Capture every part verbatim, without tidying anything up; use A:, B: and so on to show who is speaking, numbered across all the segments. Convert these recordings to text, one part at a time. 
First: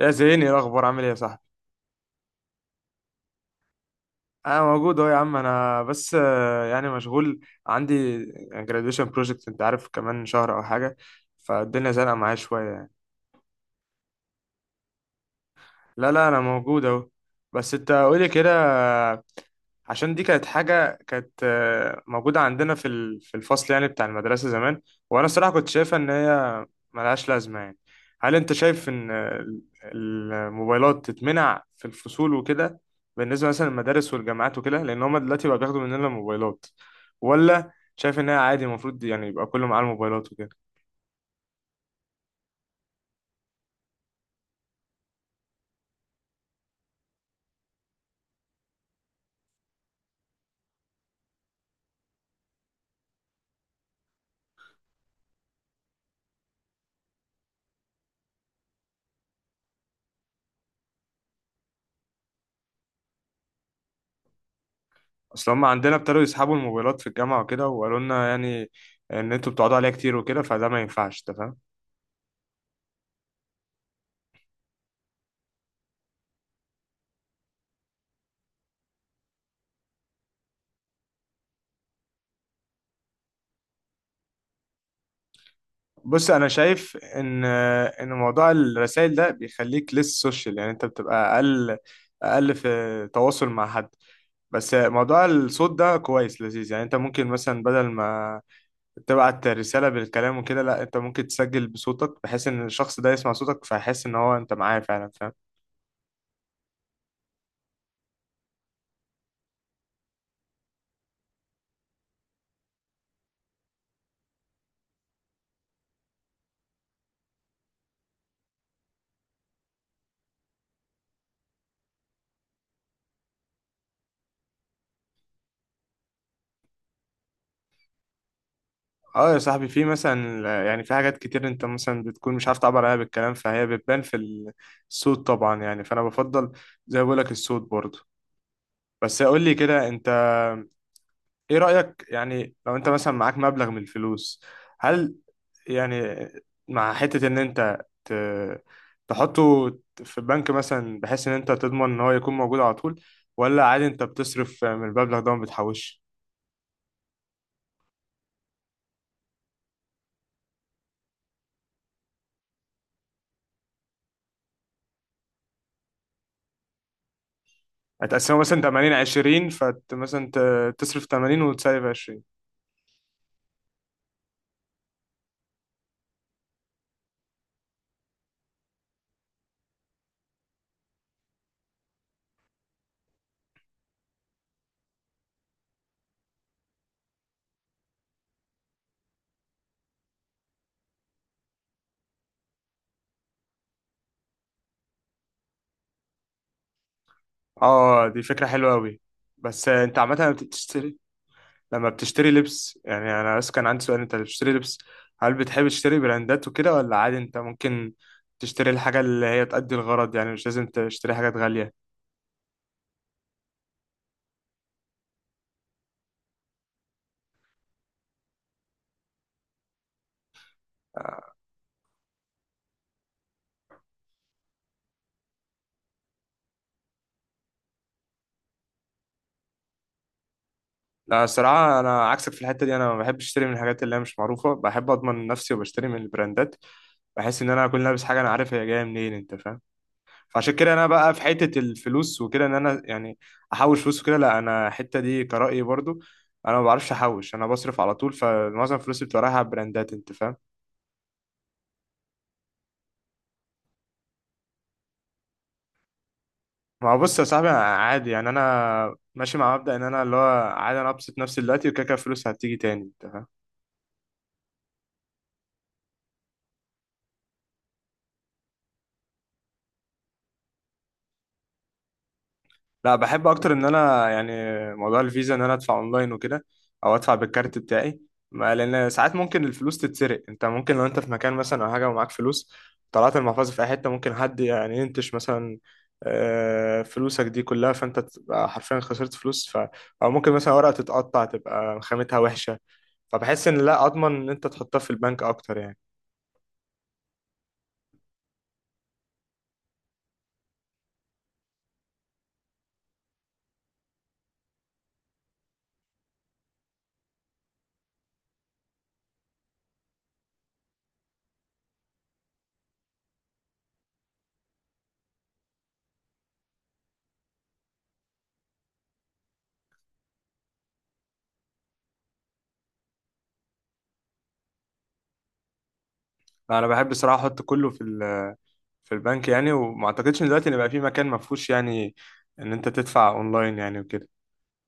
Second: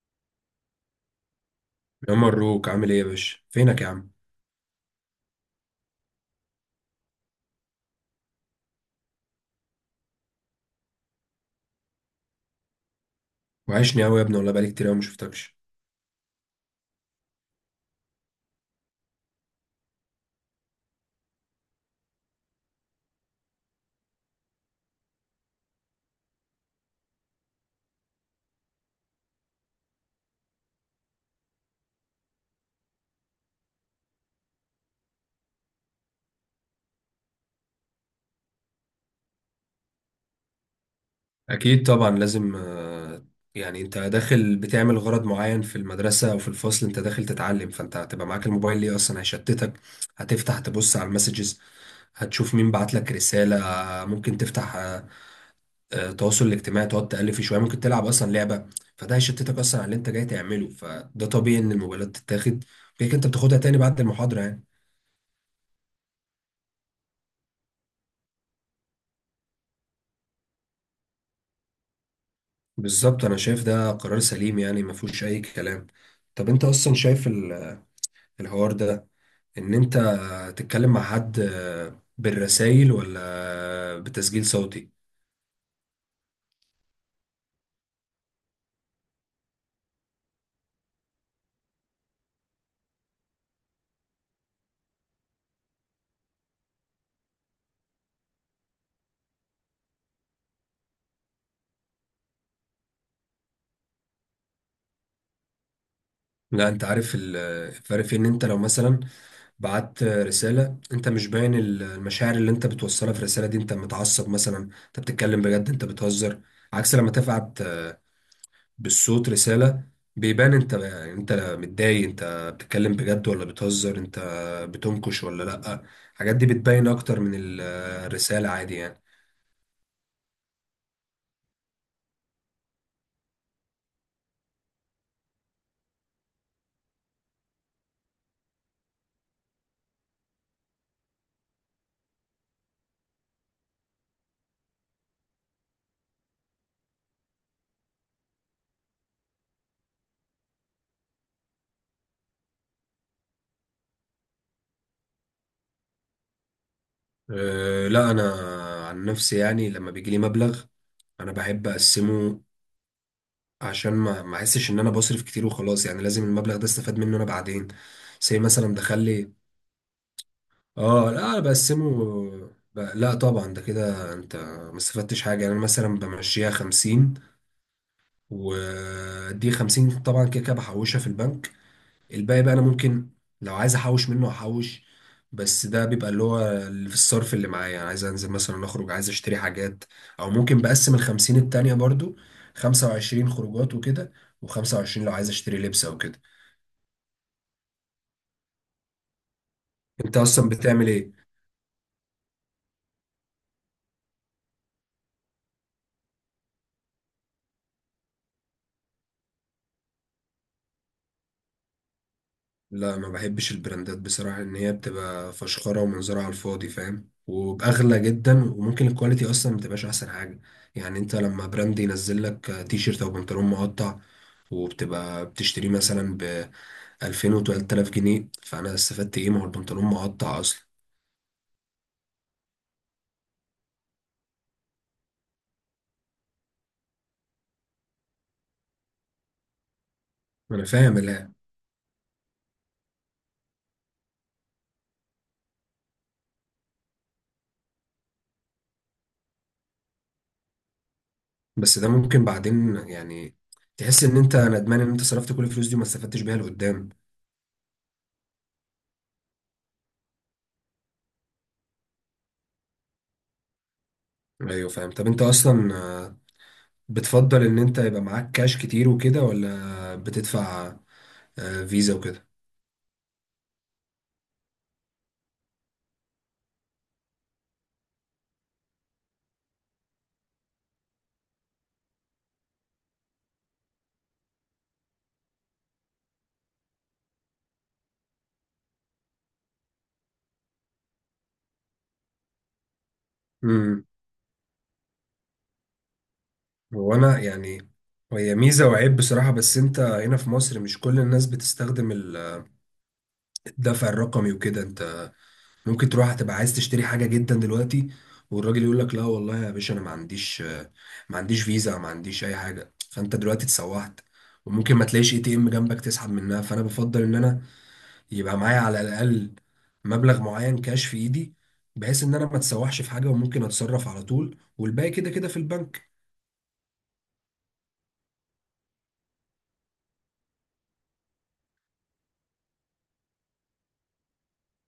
A: يا زيني، إيه الاخبار؟ عامل ايه يا صاحبي؟
B: يا مبروك، عامل ايه يا باشا؟ فينك يا عم؟
A: انا موجود اهو يا عم، انا بس آه، يعني مشغول، عندي graduation project. انت عارف كمان شهر او حاجه. فالدنيا زنقه معايا شويه يعني.
B: وحشني قوي يا ابني والله، بقالي كتير قوي ما شفتكش.
A: لا لا، انا موجود اهو. بس انت قولي كده، عشان دي كانت حاجة، كانت آه، موجودة عندنا في ال- في الفصل يعني بتاع المدرسة زمان. وأنا الصراحة كنت شايفها إن هي ملهاش لازمة يعني. هل أنت شايف إن ال- الموبايلات تتمنع في الفصول وكده، بالنسبة مثلا للمدارس والجامعات وكده، لأن هما دلوقتي بقى بياخدوا مننا الموبايلات؟ ولا شايف إن هي عادي، المفروض يعني يبقى كله معاه الموبايلات وكده؟
B: اكيد طبعا لازم. آه، يعني انت داخل بتعمل غرض معين في المدرسه او في الفصل، انت داخل تتعلم، فانت هتبقى معاك الموبايل ليه اصلا؟ هيشتتك، هتفتح تبص على المسجز، هتشوف مين بعت لك رساله. آه، ممكن تفتح آه، آه، التواصل الاجتماعي، تقعد تالف شويه، ممكن تلعب اصلا لعبه. فده هيشتتك اصلا على اللي انت جاي تعمله، فده طبيعي ان الموبايلات تتاخد. كده كده انت بتاخدها تاني بعد المحاضره يعني.
A: أصل هما عندنا ابتدوا يسحبوا الموبايلات في الجامعة وكده، وقالوا لنا يعني إن أنتوا بتقعدوا عليها كتير وكده، فده ما ينفعش، أنت فاهم؟
B: بالظبط، انا شايف ده قرار سليم يعني، ما فيهوش اي كلام. طب انت اصلا شايف ال- الحوار ده، ان انت تتكلم مع حد بالرسائل ولا بتسجيل صوتي؟
A: بص، انا شايف ان ان موضوع الرسائل ده بيخليك لسه سوشيال، يعني انت بتبقى اقل اقل في تواصل مع حد. بس موضوع الصوت ده كويس لذيذ، يعني انت ممكن مثلا بدل ما تبعت رسالة بالكلام وكده، لا، انت ممكن تسجل بصوتك بحيث ان الشخص ده يسمع صوتك فيحس ان هو انت معاه فعلا، فاهم؟
B: لا انت عارف ال- الفرق، في ان انت لو مثلا بعت رسالة انت مش باين ال- المشاعر اللي انت بتوصلها في الرسالة دي. انت متعصب مثلا، انت بتتكلم بجد، انت بتهزر؟ عكس لما تبعت بالصوت رسالة، بيبان انت انت متضايق، انت بتتكلم بجد ولا بتهزر، انت بتنكش ولا لأ. الحاجات دي بتبين اكتر من ال- الرسالة عادي يعني.
A: اه يا صاحبي، في مثلا يعني في حاجات كتير انت مثلا بتكون مش عارف تعبر عنها بالكلام، فهي بتبان في الصوت طبعا يعني، فانا بفضل زي ما بقولك الصوت برضه. بس قول لي كده انت، ايه رأيك يعني لو انت مثلا معاك مبلغ من الفلوس، هل يعني مع حتة ان انت ت- تحطه في البنك مثلا بحيث ان انت تضمن ان هو يكون موجود على طول، ولا عادي انت بتصرف من المبلغ ده وما بتحوش؟
B: أه لا، انا عن نفسي يعني لما بيجيلي مبلغ، انا بحب اقسمه عشان ما ما احسش ان انا بصرف كتير وخلاص. يعني لازم المبلغ ده استفاد منه انا بعدين.
A: هتقسمه
B: زي
A: مثلا
B: مثلا
A: تمانين
B: دخل لي،
A: عشرين، فت مثلا ت- تصرف
B: اه لا انا
A: تمانين وتسيب
B: بقسمه
A: عشرين؟
B: ب... لا طبعا، ده كده انت ما استفدتش حاجه يعني. انا مثلا بمشيها خمسين، ودي خمسين طبعا كده كده بحوشها في البنك. الباقي بقى انا ممكن لو عايز احوش منه احوش، بس ده بيبقى اللي هو اللي في الصرف اللي معايا. يعني عايز انزل مثلا اخرج، عايز اشتري حاجات. او ممكن بقسم ال خمسين التانية برضو، خمسة وعشرين خروجات وكده، و25 لو عايز اشتري لبس او كده.
A: اه دي فكرة حلوة قوي. بس انت
B: انت
A: عامة
B: اصلا بتعمل
A: بتشتري،
B: ايه؟
A: لما بتشتري لبس يعني، انا بس كان عندي سؤال، انت اللي بتشتري لبس، هل بتحب تشتري براندات وكده ولا عادي انت ممكن تشتري الحاجة اللي هي تأدي الغرض يعني، مش لازم تشتري حاجات غالية؟
B: لا ما بحبش البراندات بصراحة، ان هي بتبقى فشخرة ومنظرها على الفاضي فاهم؟ وبأغلى جدا، وممكن الكواليتي اصلا ما تبقاش احسن حاجة. يعني انت لما براند ينزل لك آه، تي شيرت او بنطلون مقطع وبتبقى بتشتريه مثلا ب ألفين و ثلاثة آلاف جنيه، فانا استفدت ايه؟ ما هو البنطلون مقطع اصلا.
A: لا الصراحة، أنا عكسك في الحتة دي، أنا ما بحبش أشتري من الحاجات اللي هي مش معروفة، بحب أضمن نفسي وبشتري من البراندات. بحس إن أنا أكون لابس حاجة أنا عارف هي جاية منين، أنت فاهم؟ فعشان
B: انا
A: كده أنا
B: فاهم،
A: بقى في
B: لا
A: حتة الفلوس وكده إن أنا يعني أحوش فلوس وكده، لا، أنا الحتة دي كرأيي برضو، أنا ما بعرفش أحوش، أنا بصرف على طول، فمعظم فلوسي بتبقى رايحة على البراندات، أنت فاهم؟
B: بس ده ممكن بعدين يعني تحس ان انت ندمان ان انت صرفت كل الفلوس دي وما استفدتش بيها لقدام.
A: ما هو بص يا صاحبي، أنا عادي يعني، انا ماشي مع مبدأ ان انا اللي هو عادي انا ابسط نفسي دلوقتي، وكده كده الفلوس هتيجي تاني، انت فاهم؟
B: ايوه فاهم. طب انت اصلا بتفضل ان انت يبقى معاك كاش كتير وكده، ولا بتدفع آه، فيزا وكده؟
A: لا، بحب اكتر ان انا يعني موضوع الفيزا، ان انا ادفع اونلاين وكده، او ادفع بالكارت بتاعي. ما لان ساعات ممكن الفلوس تتسرق، انت ممكن لو انت في مكان مثلا او حاجه ومعاك فلوس، طلعت المحفظه في اي حته، ممكن حد يعني ينتش مثلا آه، فلوسك دي كلها، فانت تبقى حرفيا خسرت فلوس ف... او ممكن مثلا ورقه تتقطع تبقى خامتها وحشه، فبحس ان
B: امم
A: لا، اضمن ان انت تحطها في البنك اكتر يعني.
B: هو انا يعني هي ميزه وعيب بصراحه. بس انت هنا في مصر مش كل الناس بتستخدم ال- الدفع الرقمي وكده. انت ممكن تروح هتبقى عايز تشتري حاجه جدا دلوقتي، والراجل يقول لك لا والله يا باشا انا ما عنديش آه، ما عنديش فيزا، ما عنديش اي حاجه، فانت دلوقتي اتسوحت. وممكن ما تلاقيش اي تي ام جنبك تسحب منها. فانا بفضل ان انا يبقى معايا على الاقل مبلغ معين كاش في ايدي، بحيث ان انا ما اتسوحش في حاجه، وممكن اتصرف على طول، والباقي كده كده في البنك.
A: انا بحب الصراحه احط كله في ال- في البنك يعني، وما اعتقدش ان دلوقتي ان بقى في مكان ما فيهوش يعني ان انت تدفع اونلاين يعني وكده.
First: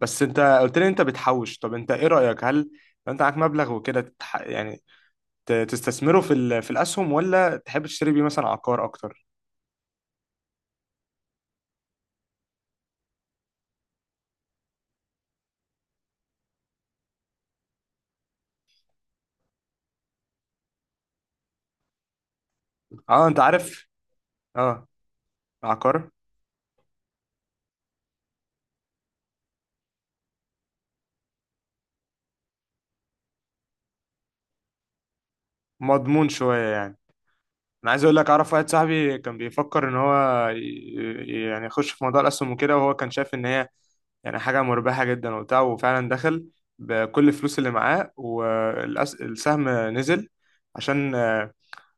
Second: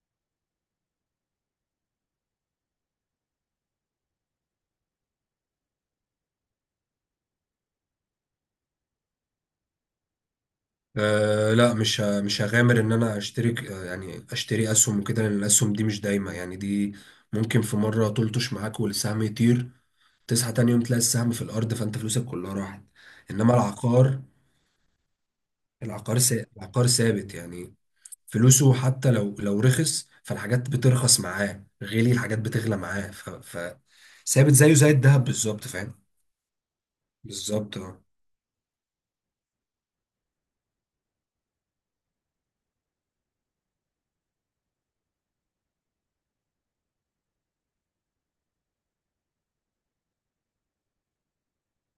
A: بس انت قلت لي انت بتحوش، طب انت ايه رايك؟ هل لو انت معاك مبلغ وكده تتح... يعني ت- تستثمره في ال... في الاسهم، ولا تحب تشتري بيه مثلا عقار اكتر؟
B: أه لا، مش ه- مش هغامر ان انا اشترك آه، يعني اشتري اسهم وكده، لان الاسهم دي مش دايمه يعني. دي ممكن في مره تلطش معاك والسهم يطير، تصحى تاني يوم تلاقي السهم في الارض، فانت فلوسك كلها راحت.
A: اه انت
B: انما
A: عارف.
B: العقار،
A: اه، عقار
B: العقار سا... العقار ثابت يعني. فلوسه حتى لو لو رخص فالحاجات بترخص معاه، غالي الحاجات بتغلى معاه. ف, ف... ثابت زيه زي الذهب بالظبط فاهم.
A: مضمون شويه يعني.
B: بالظبط
A: انا
B: اه.
A: عايز اقول لك، اعرف واحد صاحبي كان بيفكر ان هو ي... يعني يخش في موضوع الاسهم وكده، وهو كان شايف ان هي يعني حاجة مربحة جدا وبتاع، وفعلا دخل بكل الفلوس اللي معاه والسهم نزل. عشان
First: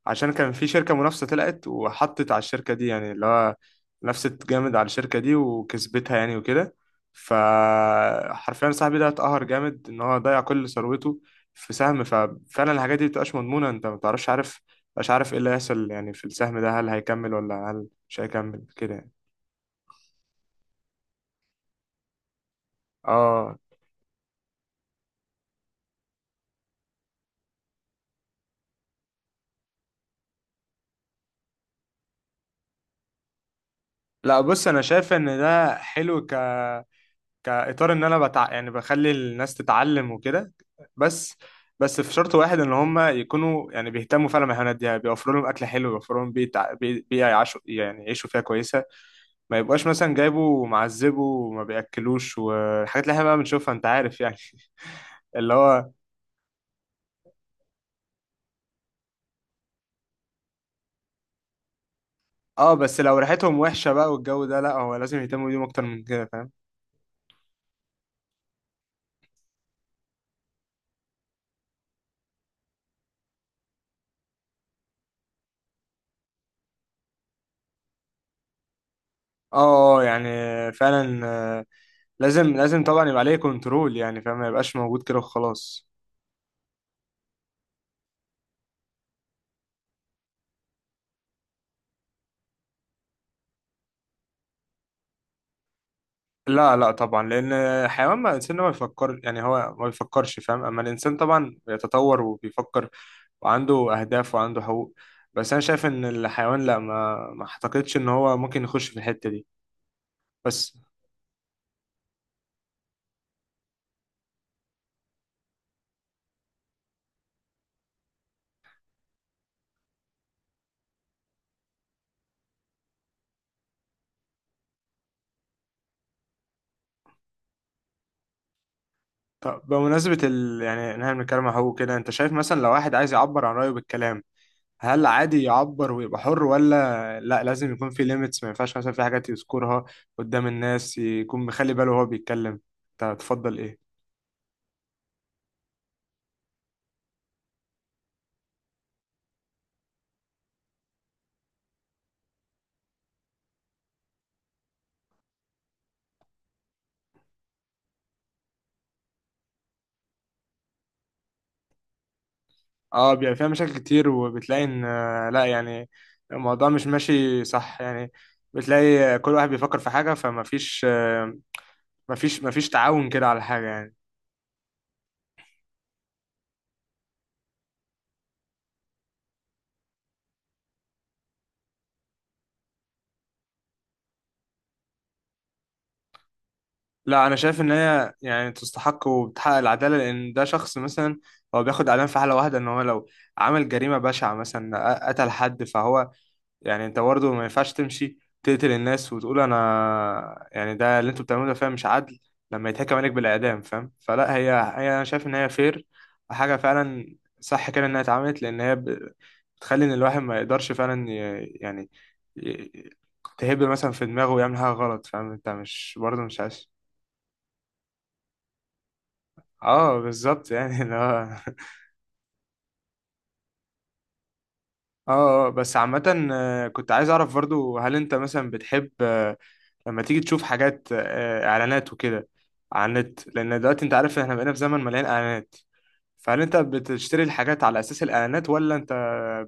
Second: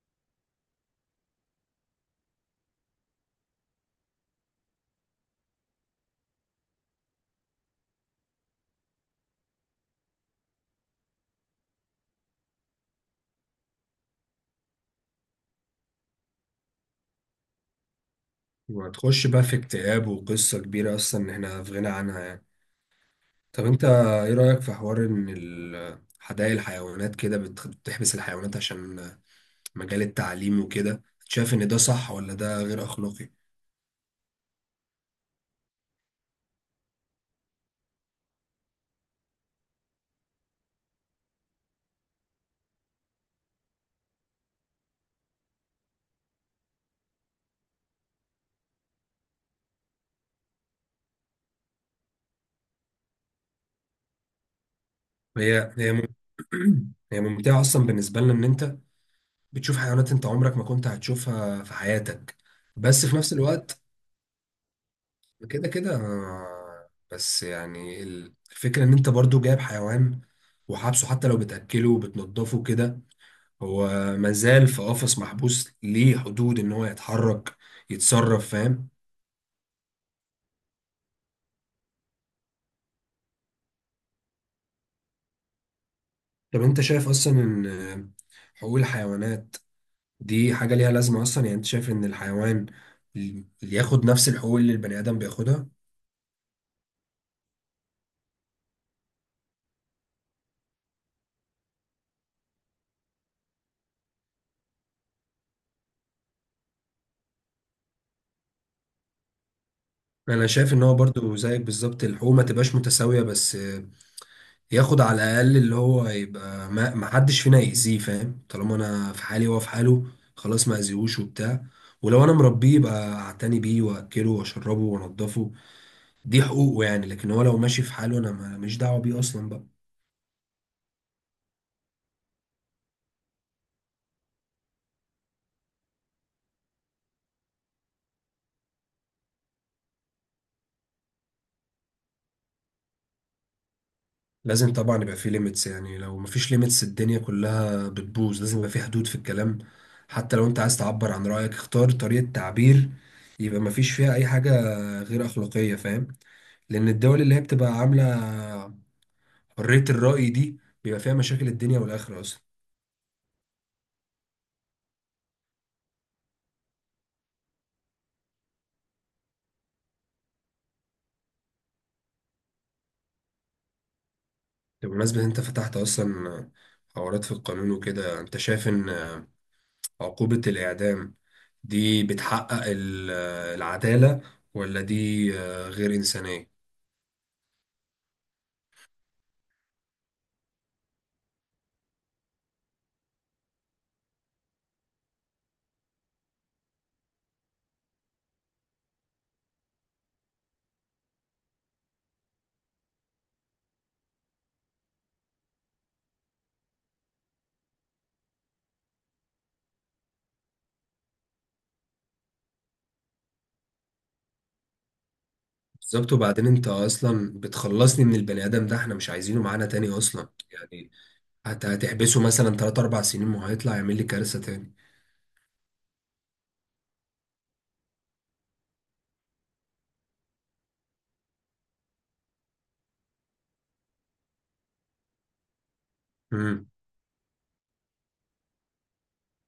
A: عشان كان في شركة منافسة طلعت وحطت على الشركة دي، يعني اللي هو نفست جامد على الشركة دي وكسبتها يعني وكده. فحرفيا صاحبي ده اتقهر جامد ان هو ضيع كل ثروته في سهم، ففعلا الحاجات دي مبتبقاش مضمونة، انت مبتعرفش، عارف مش عارف ايه اللي هيحصل يعني في السهم ده، هل هيكمل ولا هل مش هيكمل كده يعني.
B: وهتخش بقى في اكتئاب وقصة كبيرة أصلا إحنا في غنى عنها يعني.
A: اه
B: طب أنت إيه رأيك في حوار إن ال- حدائق الحيوانات كده بت- بتحبس الحيوانات عشان مجال التعليم وكده؟ شايف إن ده صح ولا ده غير أخلاقي؟
A: لا، بص انا شايف ان ده حلو ك كاطار ان انا بتع... يعني بخلي الناس تتعلم وكده. بس بس، في شرط واحد ان هم يكونوا يعني بيهتموا فعلا بالحيوانات دي، يعني بيوفروا لهم اكل حلو، بيوفروا لهم بيئه بي- بيئة يعيشوا يعني يعيشوا فيها كويسه. ما يبقاش مثلا جايبه ومعذبه وما بياكلوش والحاجات اللي احنا بقى بنشوفها انت عارف يعني. اللي
B: هي
A: هو.
B: هي مم- هي ممتعة أصلا بالنسبة لنا، إن أنت بتشوف حيوانات انت عمرك ما كنت هتشوفها في حياتك.
A: اه، بس
B: بس في
A: لو
B: نفس
A: ريحتهم
B: الوقت
A: وحشه بقى والجو ده، لا، هو لازم يهتموا بيهم
B: كده
A: اكتر
B: كده،
A: من كده، فاهم؟
B: آه، بس يعني ال- الفكرة ان انت برضو جايب حيوان وحابسه. حتى لو بتأكله وبتنضفه كده، هو مازال في قفص محبوس، ليه حدود ان هو يتحرك، يتصرف فاهم.
A: اه، آه، يعني فعلا، لازم لازم طبعا يبقى عليه كنترول يعني، فاهم، ما يبقاش موجود كده وخلاص.
B: طب انت شايف اصلا ان آه، حقوق الحيوانات دي حاجة ليها لازمة اصلا يعني؟ انت شايف ان الحيوان اللي ياخد نفس الحقوق اللي البني آدم بياخدها؟
A: لا لا طبعا، لان حيوان ما الانسان ما بيفكر، يعني هو ما بيفكرش فاهم، اما الانسان طبعا بيتطور وبيفكر وعنده اهداف وعنده حقوق. بس انا شايف ان الحيوان لا، ما ما اعتقدش ان هو ممكن يخش في الحتة دي.
B: انا
A: بس.
B: شايف ان هو برضو زيك بالظبط، الحقوق ما تبقاش متساويه، بس ياخد على الاقل اللي هو يبقى ما ما حدش فينا يأذيه فاهم. طالما انا في حالي وهو في حاله، خلاص ما اذيهوش وبتاع. ولو انا مربيه يبقى اعتني بيه، واكله، واشربه، وانضفه. دي حقوقه يعني. لكن هو لو ماشي في حاله، انا ما- ماليش دعوه بيه اصلا
A: طب
B: بقى.
A: بمناسبة ال... يعني ان احنا بنتكلم عن حقوق كده، انت شايف مثلا لو واحد عايز يعبر عن رأيه بالكلام، هل عادي يعبر ويبقى حر، ولا لا، لازم يكون في ليميتس، ما ينفعش مثلا في حاجات يذكرها قدام الناس، يكون مخلي باله وهو بيتكلم، انت تفضل ايه؟
B: لازم طبعا يبقى في ليميتس يعني. لو مفيش ليميتس الدنيا كلها بتبوظ. لازم يبقى في حدود في الكلام. حتى لو انت عايز تعبر عن رأيك، اختار طريقة تعبير يبقى مفيش فيها اي حاجة غير أخلاقية فاهم. لأن الدول اللي هي بتبقى عاملة حرية الرأي دي بيبقى فيها مشاكل الدنيا والآخرة أصلا.
A: اه بيبقى فيها مشاكل كتير، وبتلاقي ان آه، لا يعني الموضوع مش ماشي صح يعني، بتلاقي كل واحد بيفكر في حاجة، فما فيش آه، ما فيش ما فيش تعاون كده على حاجة يعني.
B: بمناسبة إن انت فتحت أصلا حوارات في القانون وكده، انت شايف إن عقوبة الإعدام دي بتحقق ال- العدالة، ولا دي غير إنسانية؟
A: لا، انا شايف ان هي يعني تستحق وبتحقق العدالة، لان ده شخص مثلا هو بياخد اعدام في حالة واحدة، ان هو لو عمل جريمة بشعة مثلا قتل حد، فهو يعني، انت برضه ما ينفعش تمشي تقتل الناس وتقول انا يعني ده اللي انتوا بتعملوه، ده فعلا مش عدل لما يتحكم عليك بالاعدام، فاهم؟ فلا، هي هي، انا شايف ان هي فير وحاجه فعلا صح كده انها اتعملت، لان هي ب- بتخلي ان الواحد ما يقدرش فعلا ي- يعني ي- تهب مثلا في دماغه ويعمل حاجه غلط، فاهم، انت مش
B: بالظبط.
A: برضه مش
B: وبعدين انت
A: عايز.
B: اصلا بتخلصني من البني ادم ده، احنا مش عايزينه معانا تاني
A: اه
B: اصلا
A: بالظبط. يعني
B: يعني.
A: اللي هو.
B: هت- هتحبسه مثلا ثلاثة اربعة سنين وهيطلع يعمل لي كارثة تاني.
A: اه، آه، بس عامة آه، كنت عايز اعرف برضو، هل انت مثلا بتحب لما تيجي تشوف حاجات آه، اعلانات وكده على النت، لان دلوقتي انت عارف احنا بقينا في زمن مليان اعلانات، فهل انت
B: امم
A: بتشتري الحاجات على اساس الاعلانات، ولا انت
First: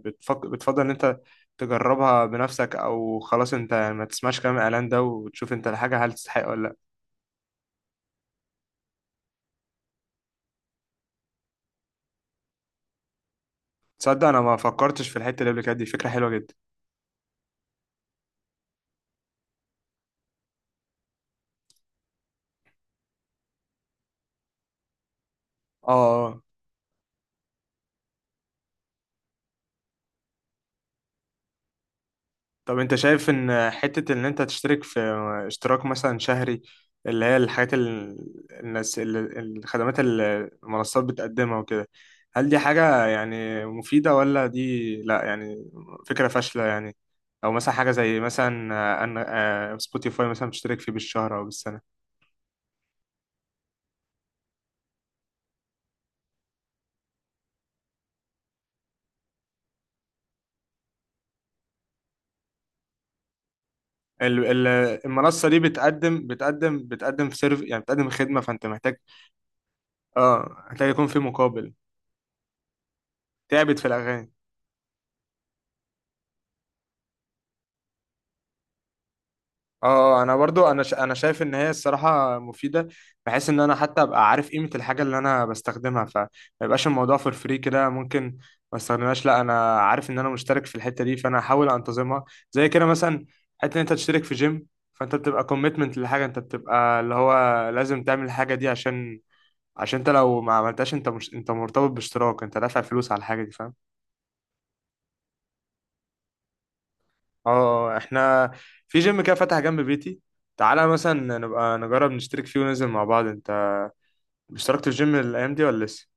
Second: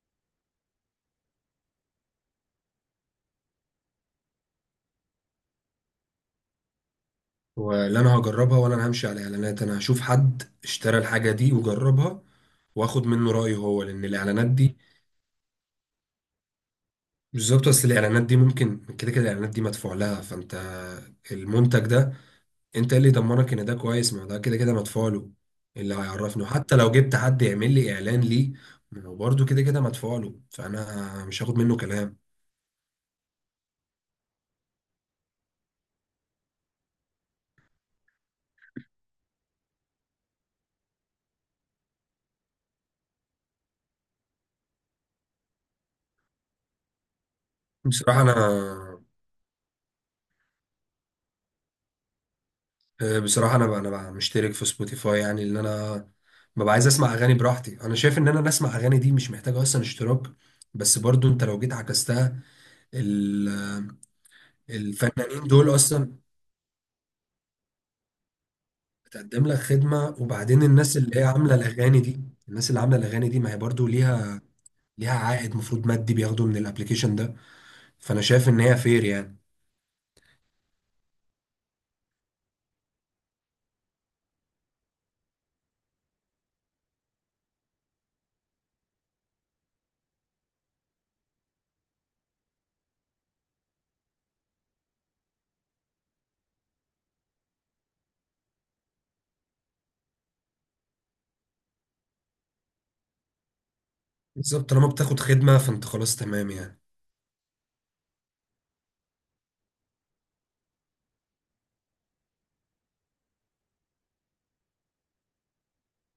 A: بتفك... بتفضل ان انت تجربها بنفسك، او خلاص انت ما تسمعش كلام الاعلان ده وتشوف انت الحاجه هل تستحق ولا لا؟
B: ولا انا هجربها، ولا انا همشي على اعلانات. انا هشوف حد اشترى الحاجة دي وجربها، واخد منه رأيه هو، لان
A: تصدق انا
B: الاعلانات
A: ما
B: دي،
A: فكرتش في الحته اللي قبل كده، دي فكره حلوه جدا.
B: بالظبط. بس الاعلانات دي ممكن كده كده الاعلانات دي مدفوع لها، فانت المنتج ده انت اللي يضمنك ان ده كويس، ما ده كده كده مدفوع له. اللي
A: اه،
B: هيعرفني، وحتى لو جبت حد يعمل لي اعلان ليه، ما هو برضه كده كده مدفوع له، فانا مش هاخد منه كلام.
A: طب انت شايف ان حتة ان انت تشترك في اشتراك مثلا شهري، اللي هي الحاجات ال- الناس ال- الخدمات اللي المنصات بتقدمها وكده، هل دي حاجة يعني مفيدة، ولا دي لا يعني فكرة فاشلة يعني، او مثلا حاجة زي
B: بصراحه انا،
A: مثلا آه، ان آه، سبوتيفاي مثلا بتشترك فيه بالشهر او بالسنة؟
B: آه، بصراحه انا بقى، انا بقى مشترك في سبوتيفاي. يعني اللي انا ببقى عايز اسمع اغاني براحتي، انا شايف ان انا اسمع اغاني دي مش محتاجه اصلا اشتراك. بس برضه انت لو جيت عكستها، ال-
A: ال- ال-
B: الفنانين
A: المنصة دي
B: دول اصلا
A: بتقدم بتقدم بتقدم في سيرف يعني بتقدم خدمة، فانت محتاج.
B: بتقدم لك خدمه.
A: اه
B: وبعدين
A: محتاج
B: الناس
A: يكون
B: اللي
A: في
B: هي عامله
A: مقابل،
B: الاغاني دي، الناس اللي عامله الاغاني دي ما هي
A: تعبت في
B: برضه
A: الاغاني.
B: ليها ليها عائد مفروض مادي بياخده من الابليكيشن ده. فانا شايف ان هي فير يعني.
A: اه، انا برضو انا ش... انا شايف ان هي الصراحه مفيده، بحيث ان انا حتى ابقى عارف قيمه الحاجه اللي انا بستخدمها، فما يبقاش الموضوع فور فري كده ممكن ما استخدمهاش، لا انا عارف ان انا مشترك في الحته دي فانا هحاول انتظمها. زي كده مثلا، حته ان انت تشترك في جيم، فانت بتبقى كوميتمنت لحاجه، انت بتبقى اللي هو لازم تعمل الحاجه دي، عشان عشان انت لو ما عملتهاش انت مش، انت مرتبط باشتراك انت دافع فلوس على الحاجه دي، فاهم؟
B: بالظبط، طالما بتاخد خدمه فانت خلاص تمام يعني.
A: اه آه، آه، احنا في جيم كده فتح جنب بيتي، تعالى مثلا نبقى نجرب نشترك فيه وننزل مع بعض. اشتركت في الجيم الايام دي ولا لسه؟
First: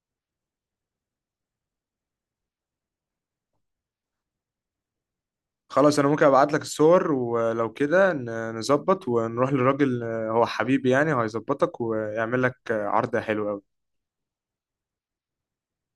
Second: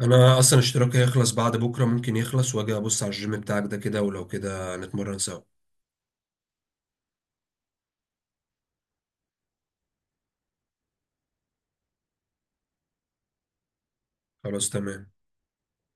B: انا اصلا اشتراكي هيخلص بعد بكره، ممكن يخلص واجي ابص على الجيم بتاعك ده كده، ولو كده نتمرن سوا.
A: خلاص، انا ممكن ابعت لك الصور ولو كده ن- نظبط ونروح للراجل، آه، هو حبيبي يعني هيظبطك ويعمل لك آه، عرض حلو قوي.
B: خلاص تمام.